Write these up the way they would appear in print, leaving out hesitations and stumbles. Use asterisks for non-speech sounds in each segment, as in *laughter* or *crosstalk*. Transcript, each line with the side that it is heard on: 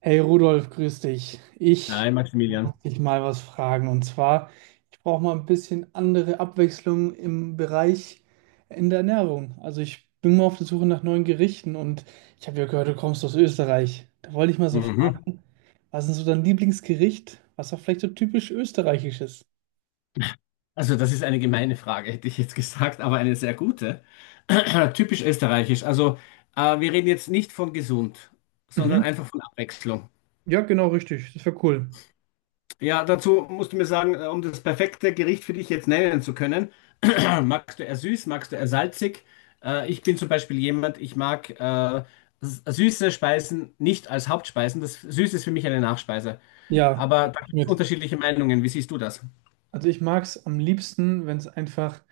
right: Hey Rudolf, grüß dich. Ich
left: Hi Maximilian.
right: muss dich mal was fragen. Und zwar, ich brauche mal ein bisschen andere Abwechslung im Bereich in der Ernährung. Also ich bin mal auf der Suche nach neuen Gerichten, und ich habe ja gehört, du kommst aus Österreich. Da wollte ich mal so
left: Mhm.
right: fragen, was ist so dein Lieblingsgericht, was auch vielleicht so typisch österreichisch ist?
left: Also das ist eine gemeine Frage, hätte ich jetzt gesagt, aber eine sehr gute. *clears throat* Typisch österreichisch. Also wir reden jetzt nicht von gesund, sondern
right: Mhm.
left: einfach von Abwechslung.
right: Ja, genau, richtig. Das wäre cool.
left: Ja, dazu musst du mir sagen, um das perfekte Gericht für dich jetzt nennen zu können, *clears throat* magst du eher süß, magst du eher salzig? Ich bin zum Beispiel jemand, ich mag süße Speisen nicht als Hauptspeisen. Das Süße ist für mich eine Nachspeise.
right: Ja,
left: Aber da gibt es
right: mit.
left: unterschiedliche Meinungen. Wie siehst du das?
right: Also ich mag es am liebsten, wenn es einfach,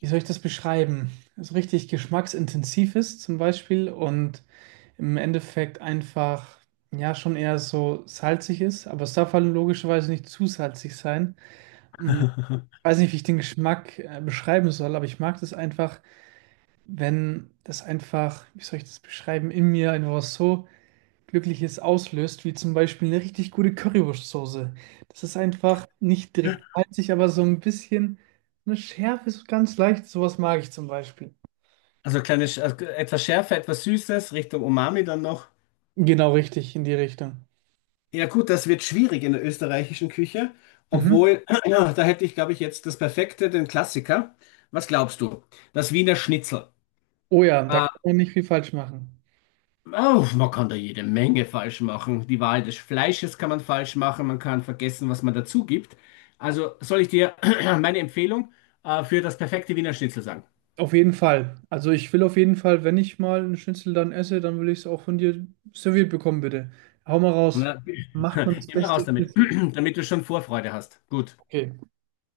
right: wie soll ich das beschreiben, so richtig geschmacksintensiv ist zum Beispiel und im Endeffekt einfach, ja, schon eher so salzig ist, aber es darf halt logischerweise nicht zu salzig sein. Hm, weiß nicht, wie ich den Geschmack beschreiben soll, aber ich mag das einfach, wenn das einfach, wie soll ich das beschreiben, in mir einfach was so Glückliches auslöst, wie zum Beispiel eine richtig gute Currywurstsoße. Das ist einfach nicht direkt salzig, aber so ein bisschen so eine Schärfe, so ganz leicht. Sowas mag ich zum Beispiel.
left: Also kleine, also etwas Schärfe, etwas Süßes, Richtung Umami dann noch.
right: Genau richtig, in die Richtung.
left: Ja gut, das wird schwierig in der österreichischen Küche,
right: Mhm.
left: obwohl, *clears throat* ja, da hätte ich, glaube ich, jetzt das Perfekte, den Klassiker. Was glaubst du? Das Wiener Schnitzel.
right: Oh ja, da
left: Äh,
right: kann man nicht viel falsch machen.
left: oh, man kann da jede Menge falsch machen. Die Wahl des Fleisches kann man falsch machen, man kann vergessen, was man dazu gibt. Also soll ich dir *clears throat* meine Empfehlung für das perfekte Wiener Schnitzel sagen?
right: Auf jeden Fall. Also ich will auf jeden Fall, wenn ich mal einen Schnitzel dann esse, dann will ich es auch von dir serviert bekommen, bitte. Hau mal raus.
left: Na,
right: Macht man
left: *laughs*
right: das
left: immer raus
right: beste
left: damit,
right: Schnitzel?
left: *clears throat* damit du schon Vorfreude hast. Gut.
right: Okay.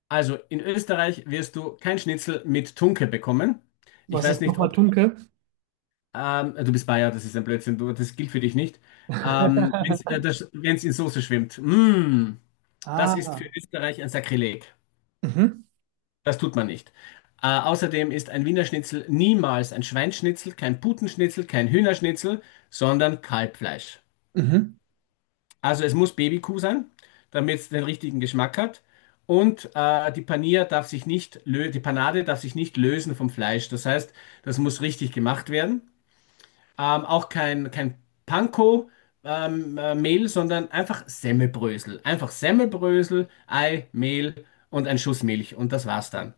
left: Also in Österreich wirst du kein Schnitzel mit Tunke bekommen. Ich
right: Was
left: weiß
right: ist
left: nicht,
right: nochmal
left: ob
right: Tunke?
left: du bist Bayer, das ist ein Blödsinn, du, das gilt für dich nicht. Wenn es
right: *laughs*
left: wenn's in Soße schwimmt, das ist für
right: Ah.
left: Österreich ein Sakrileg.
right: Mhm.
left: Das tut man nicht. Außerdem ist ein Wiener Schnitzel niemals ein Schweinschnitzel, kein Putenschnitzel, kein Hühnerschnitzel, sondern Kalbfleisch.
right: Mhm.
left: Also es muss Babykuh sein, damit es den richtigen Geschmack hat. Und die Panier darf sich nicht lö die Panade darf sich nicht lösen vom Fleisch. Das heißt, das muss richtig gemacht werden. Auch kein Panko, Mehl, sondern einfach Semmelbrösel. Einfach Semmelbrösel, Ei, Mehl und ein Schuss Milch. Und das war's dann.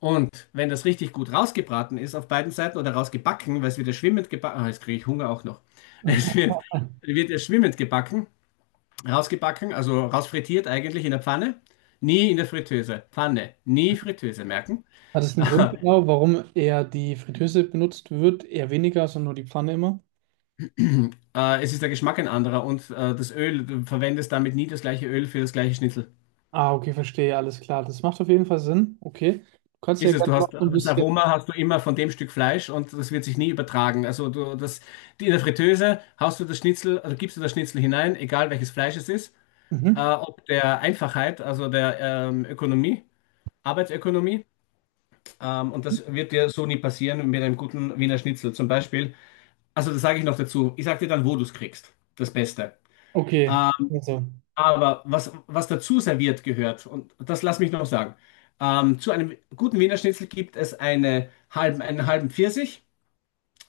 left: Und wenn das richtig gut rausgebraten ist auf beiden Seiten oder rausgebacken, weil es wird ja schwimmend gebacken, ah, jetzt kriege ich Hunger auch noch. *laughs* Es
right: *laughs*
left: wird, wird ja schwimmend gebacken. Rausgebacken, also rausfrittiert eigentlich in der Pfanne. Nie in der Fritteuse. Pfanne, nie Fritteuse, merken.
right: Hat es
left: *laughs*
right: einen Grund genau, warum eher die Fritteuse benutzt wird? Eher weniger, sondern nur die Pfanne immer?
left: Es ist der Geschmack ein anderer und das Öl, du verwendest damit nie das gleiche Öl für das gleiche Schnitzel.
right: Ah, okay, verstehe, alles klar. Das macht auf jeden Fall Sinn. Okay. Du kannst ja
left: Ist es,
right: gerne
left: du hast
right: noch so ein
left: das
right: bisschen.
left: Aroma hast du immer von dem Stück Fleisch und das wird sich nie übertragen. Also in der Fritteuse hast du das Schnitzel, also gibst du das Schnitzel hinein, egal welches Fleisch es ist,
right: Mhm.
left: ob der Einfachheit, also der Ökonomie, Arbeitsökonomie, und das wird dir so nie passieren mit einem guten Wiener Schnitzel. Zum Beispiel. Also, das sage ich noch dazu. Ich sage dir dann, wo du es kriegst. Das Beste.
right: Okay,
left: Ähm,
right: also
left: aber was dazu serviert gehört, und das lass mich noch sagen, zu einem guten Wiener Schnitzel gibt es einen halben Pfirsich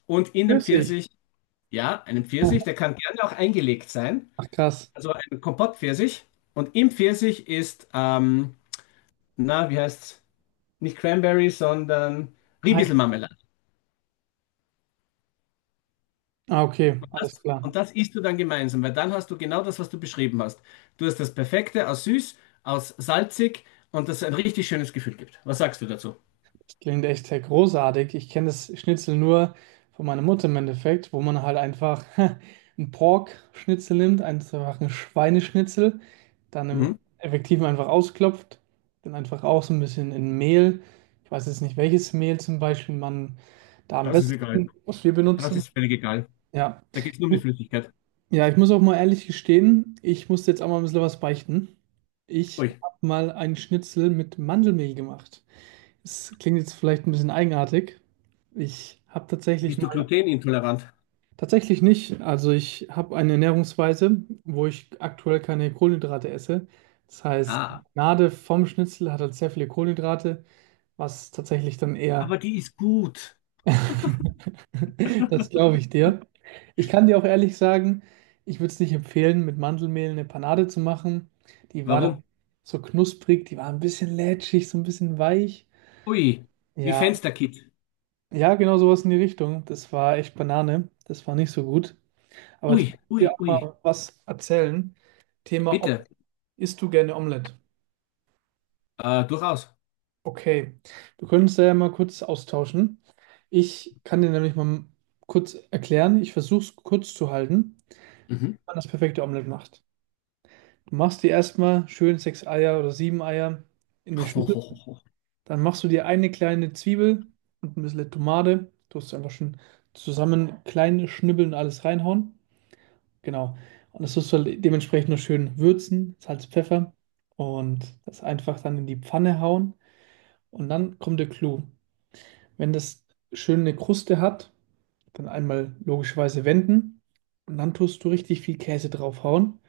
left: und in dem
right: Pfirsich.
left: Pfirsich, ja, einen Pfirsich, der kann gerne auch eingelegt sein,
right: Ach krass.
left: also ein Kompottpfirsich. Und im Pfirsich ist, na, wie heißt's? Nicht Cranberry, sondern
right: Hi.
left: Ribiesel.
right: Ah, okay, alles
left: Das,
right: klar.
left: und das isst du dann gemeinsam, weil dann hast du genau das, was du beschrieben hast. Du hast das Perfekte aus süß, aus salzig und das ein richtig schönes Gefühl gibt. Was sagst du dazu?
right: Das klingt echt sehr großartig. Ich kenne das Schnitzel nur von meiner Mutter im Endeffekt, wo man halt einfach *laughs* einen Pork-Schnitzel nimmt, einfach einen Schweineschnitzel, dann im
left: Mhm.
right: effektiven einfach ausklopft, dann einfach auch so ein bisschen in Mehl. Ich weiß jetzt nicht, welches Mehl zum Beispiel man da am
left: Das ist egal.
right: besten, was wir
left: Das
right: benutzen.
left: ist völlig egal.
right: Ja.
left: Da geht es nur um die Flüssigkeit.
right: Ja, ich muss auch mal ehrlich gestehen, ich musste jetzt auch mal ein bisschen was beichten. Ich
left: Ui,
right: habe mal einen Schnitzel mit Mandelmehl gemacht. Es klingt jetzt vielleicht ein bisschen eigenartig. Ich habe tatsächlich
left: bist du
right: mal,
left: glutenintolerant?
right: tatsächlich nicht. Also ich habe eine Ernährungsweise, wo ich aktuell keine Kohlenhydrate esse. Das heißt, die
left: Ah,
right: Gnade vom Schnitzel hat halt sehr viele Kohlenhydrate, was tatsächlich dann eher.
left: aber die ist gut.
right: *laughs* Das glaube ich dir. Ich kann dir auch ehrlich sagen, ich würde es nicht empfehlen, mit Mandelmehl eine Panade zu machen. Die war Mhm.
left: Warum?
right: dann so knusprig, die war ein bisschen lätschig, so ein bisschen weich.
left: Ui, wie
right: Ja,
left: Fensterkit.
right: ja, genau sowas in die Richtung. Das war echt Banane. Das war nicht so gut. Aber jetzt
left: Ui,
right: muss ich dir
left: ui,
right: auch
left: ui.
right: mal was erzählen. Thema,
left: Bitte,
right: isst du gerne Omelette?
left: durchaus.
right: Okay, wir können uns da ja mal kurz austauschen. Ich kann dir nämlich mal kurz erklären. Ich versuche es kurz zu halten.
left: Mhm.
right: Man das perfekte Omelett macht. Du machst dir erstmal schön sechs Eier oder sieben Eier in eine
left: *laughs* Oh,
right: Schüssel.
left: oh, oh, oh.
right: Dann machst du dir eine kleine Zwiebel und ein bisschen Tomate. Tust du einfach schön zusammen klein schnibbeln und alles reinhauen. Genau. Und das tust du halt dementsprechend noch schön würzen, Salz, Pfeffer, und das einfach dann in die Pfanne hauen. Und dann kommt der Clou. Wenn das schön eine Kruste hat, dann einmal logischerweise wenden und dann tust du richtig viel Käse draufhauen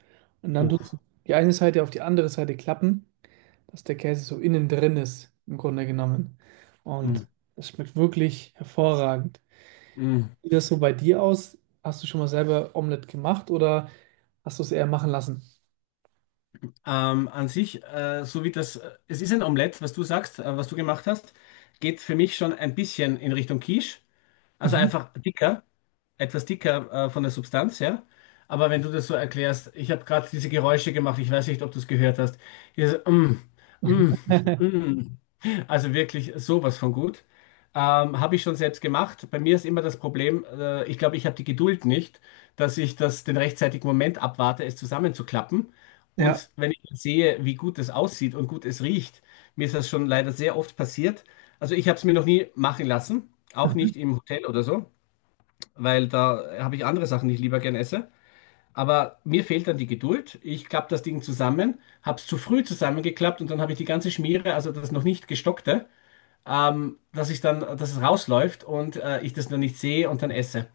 right: und dann tust du
left: Oh.
right: die eine Seite auf die andere Seite klappen, dass der Käse so innen drin ist, im Grunde genommen.
left: Mm,
right: Und das schmeckt wirklich hervorragend.
left: mm.
right: Sieht das so bei dir aus? Hast du schon mal selber Omelette gemacht, oder hast du es eher machen lassen?
left: An sich, es ist ein Omelett, was du sagst, was du gemacht hast, geht für mich schon ein bisschen in Richtung Quiche. Also
right: Mhm.
left: einfach dicker, etwas dicker, von der Substanz, ja. Aber wenn du das so erklärst, ich habe gerade diese Geräusche gemacht, ich weiß nicht, ob du es gehört hast. Dieses, mm, mm, *laughs*
right: *laughs*
left: mm. Also wirklich sowas von gut. Habe ich schon selbst gemacht. Bei mir ist immer das Problem, ich glaube, ich habe die Geduld nicht, dass ich das den rechtzeitigen Moment abwarte, es zusammenzuklappen.
right: Ja.
left: Und wenn ich sehe, wie gut es aussieht und gut es riecht, mir ist das schon leider sehr oft passiert. Also ich habe es mir noch nie machen lassen, auch
right: Mhm.
left: nicht im Hotel oder so, weil da habe ich andere Sachen, die ich lieber gern esse. Aber mir fehlt dann die Geduld. Ich klappe das Ding zusammen, habe es zu früh zusammengeklappt und dann habe ich die ganze Schmiere, also das noch nicht gestockte dass ich dass es rausläuft und ich das noch nicht sehe und dann esse.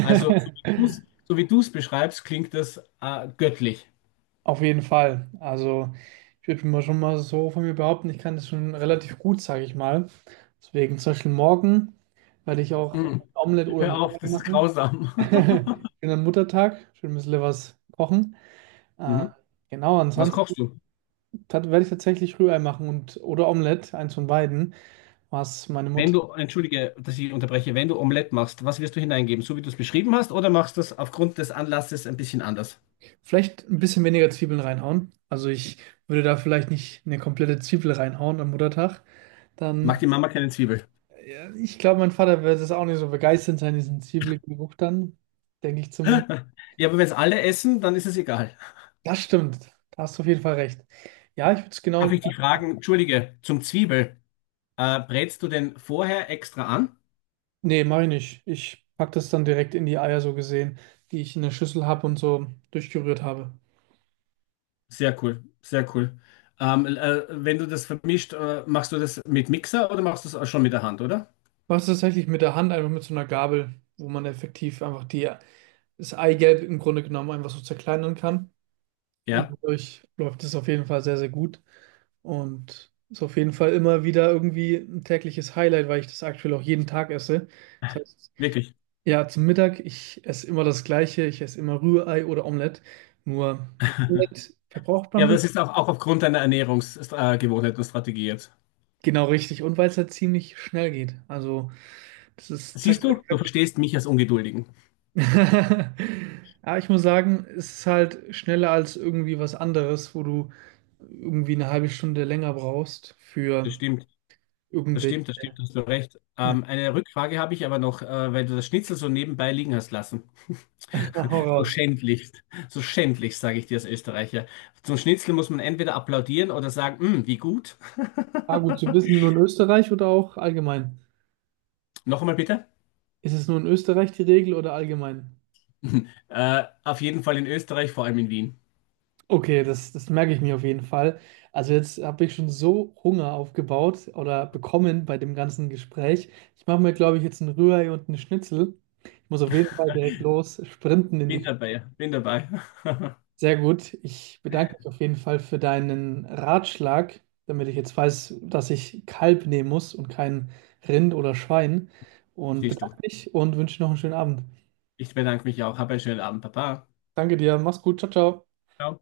left: Also, so wie du es beschreibst, klingt das göttlich.
right: Auf jeden Fall. Also ich würde mal schon mal so von mir behaupten, ich kann das schon relativ gut, sage ich mal. Deswegen zum Beispiel morgen werde ich auch ein
left: Mhm.
right: Omelett oder ein
left: Hör auf,
right: Rührei
left: das ist
right: machen.
left: grausam.
right: *laughs*
left: *laughs*
right: Schönen Muttertag, schön ein bisschen was kochen. Äh,
left: Mhm.
right: genau,
left: Was
right: ansonsten
left: kochst du?
right: werde ich tatsächlich Rührei machen und oder Omelett, eins von beiden, was meine
left: Wenn
right: Mutter
left: du, entschuldige, dass ich unterbreche, wenn du Omelette machst, was wirst du hineingeben? So wie du es beschrieben hast, oder machst du es aufgrund des Anlasses ein bisschen anders?
right: vielleicht ein bisschen weniger Zwiebeln reinhauen. Also ich würde da vielleicht nicht eine komplette Zwiebel reinhauen am Muttertag.
left: Mag
right: Dann,
left: die Mama keine Zwiebel?
right: ja, ich glaube, mein Vater wird es auch nicht so begeistert sein, diesen zwiebeligen Geruch dann. Denke ich zumindest.
left: *laughs* Ja, aber wenn es alle essen, dann ist es egal.
right: Das stimmt. Da hast du auf jeden Fall recht. Ja, ich würde es genau
left: Darf ich dich
right: gleich
left: fragen,
right: machen.
left: entschuldige, zum Zwiebel, brätst du den vorher extra an?
right: Nee, mache ich nicht. Ich packe das dann direkt in die Eier, so gesehen, die ich in der Schüssel habe und so durchgerührt habe.
left: Sehr cool, sehr cool. Wenn du das vermischt, machst du das mit Mixer oder machst du es schon mit der Hand, oder?
right: Mach's tatsächlich mit der Hand, einfach mit so einer Gabel, wo man effektiv einfach das Eigelb im Grunde genommen einfach so zerkleinern kann. Und
left: Ja,
right: dadurch läuft es auf jeden Fall sehr, sehr gut. Und ist auf jeden Fall immer wieder irgendwie ein tägliches Highlight, weil ich das aktuell auch jeden Tag esse. Das heißt,
left: wirklich.
right: ja, zum Mittag, ich esse immer das Gleiche, ich esse immer Rührei oder Omelett. Nur Omelett verbraucht
left: Ja, aber
right: man.
left: das ist auch aufgrund deiner Ernährungsgewohnheit Gewohnheit und Strategie jetzt.
right: Genau richtig. Und weil es halt ziemlich schnell geht. Also, das ist
left: Siehst
right: zack,
left: du, du verstehst mich als Ungeduldigen.
right: zack. *laughs* Aber ich muss sagen, es ist halt schneller als irgendwie was anderes, wo du irgendwie eine halbe Stunde länger brauchst
left: Das
right: für
left: stimmt,
right: irgendwelche.
left: das stimmt, hast du recht.
right: *laughs*
left: Eine Rückfrage habe ich aber noch, weil du das Schnitzel so nebenbei liegen hast lassen.
right: Hau
left: *laughs* So
right: raus.
left: schändlichst, so schändlichst, sage ich dir als Österreicher. Zum Schnitzel muss man entweder applaudieren oder sagen, "Mm, wie gut."
right: Ah, gut zu
left: *laughs*
right: wissen, nur in Österreich oder auch allgemein?
left: Noch einmal bitte.
right: Ist es nur in Österreich die Regel oder allgemein?
left: *laughs* Auf jeden Fall in Österreich, vor allem in Wien.
right: Okay, das merke ich mir auf jeden Fall. Also jetzt habe ich schon so Hunger aufgebaut oder bekommen bei dem ganzen Gespräch. Ich mache mir, glaube ich, jetzt einen Rührei und einen Schnitzel. Ich muss auf jeden Fall direkt los sprinten in die
left: Bin
right: Küche.
left: dabei, bin dabei. *laughs*
right: Sehr gut. Ich bedanke mich auf jeden Fall für deinen Ratschlag, damit ich jetzt weiß, dass ich Kalb nehmen muss und kein Rind oder Schwein. Und
left: Siehst
right: bedanke
left: du.
right: mich und wünsche noch einen schönen Abend.
left: Ich bedanke mich auch. Hab einen schönen Abend, Papa.
right: Danke dir, mach's gut, ciao, ciao.
left: Ciao.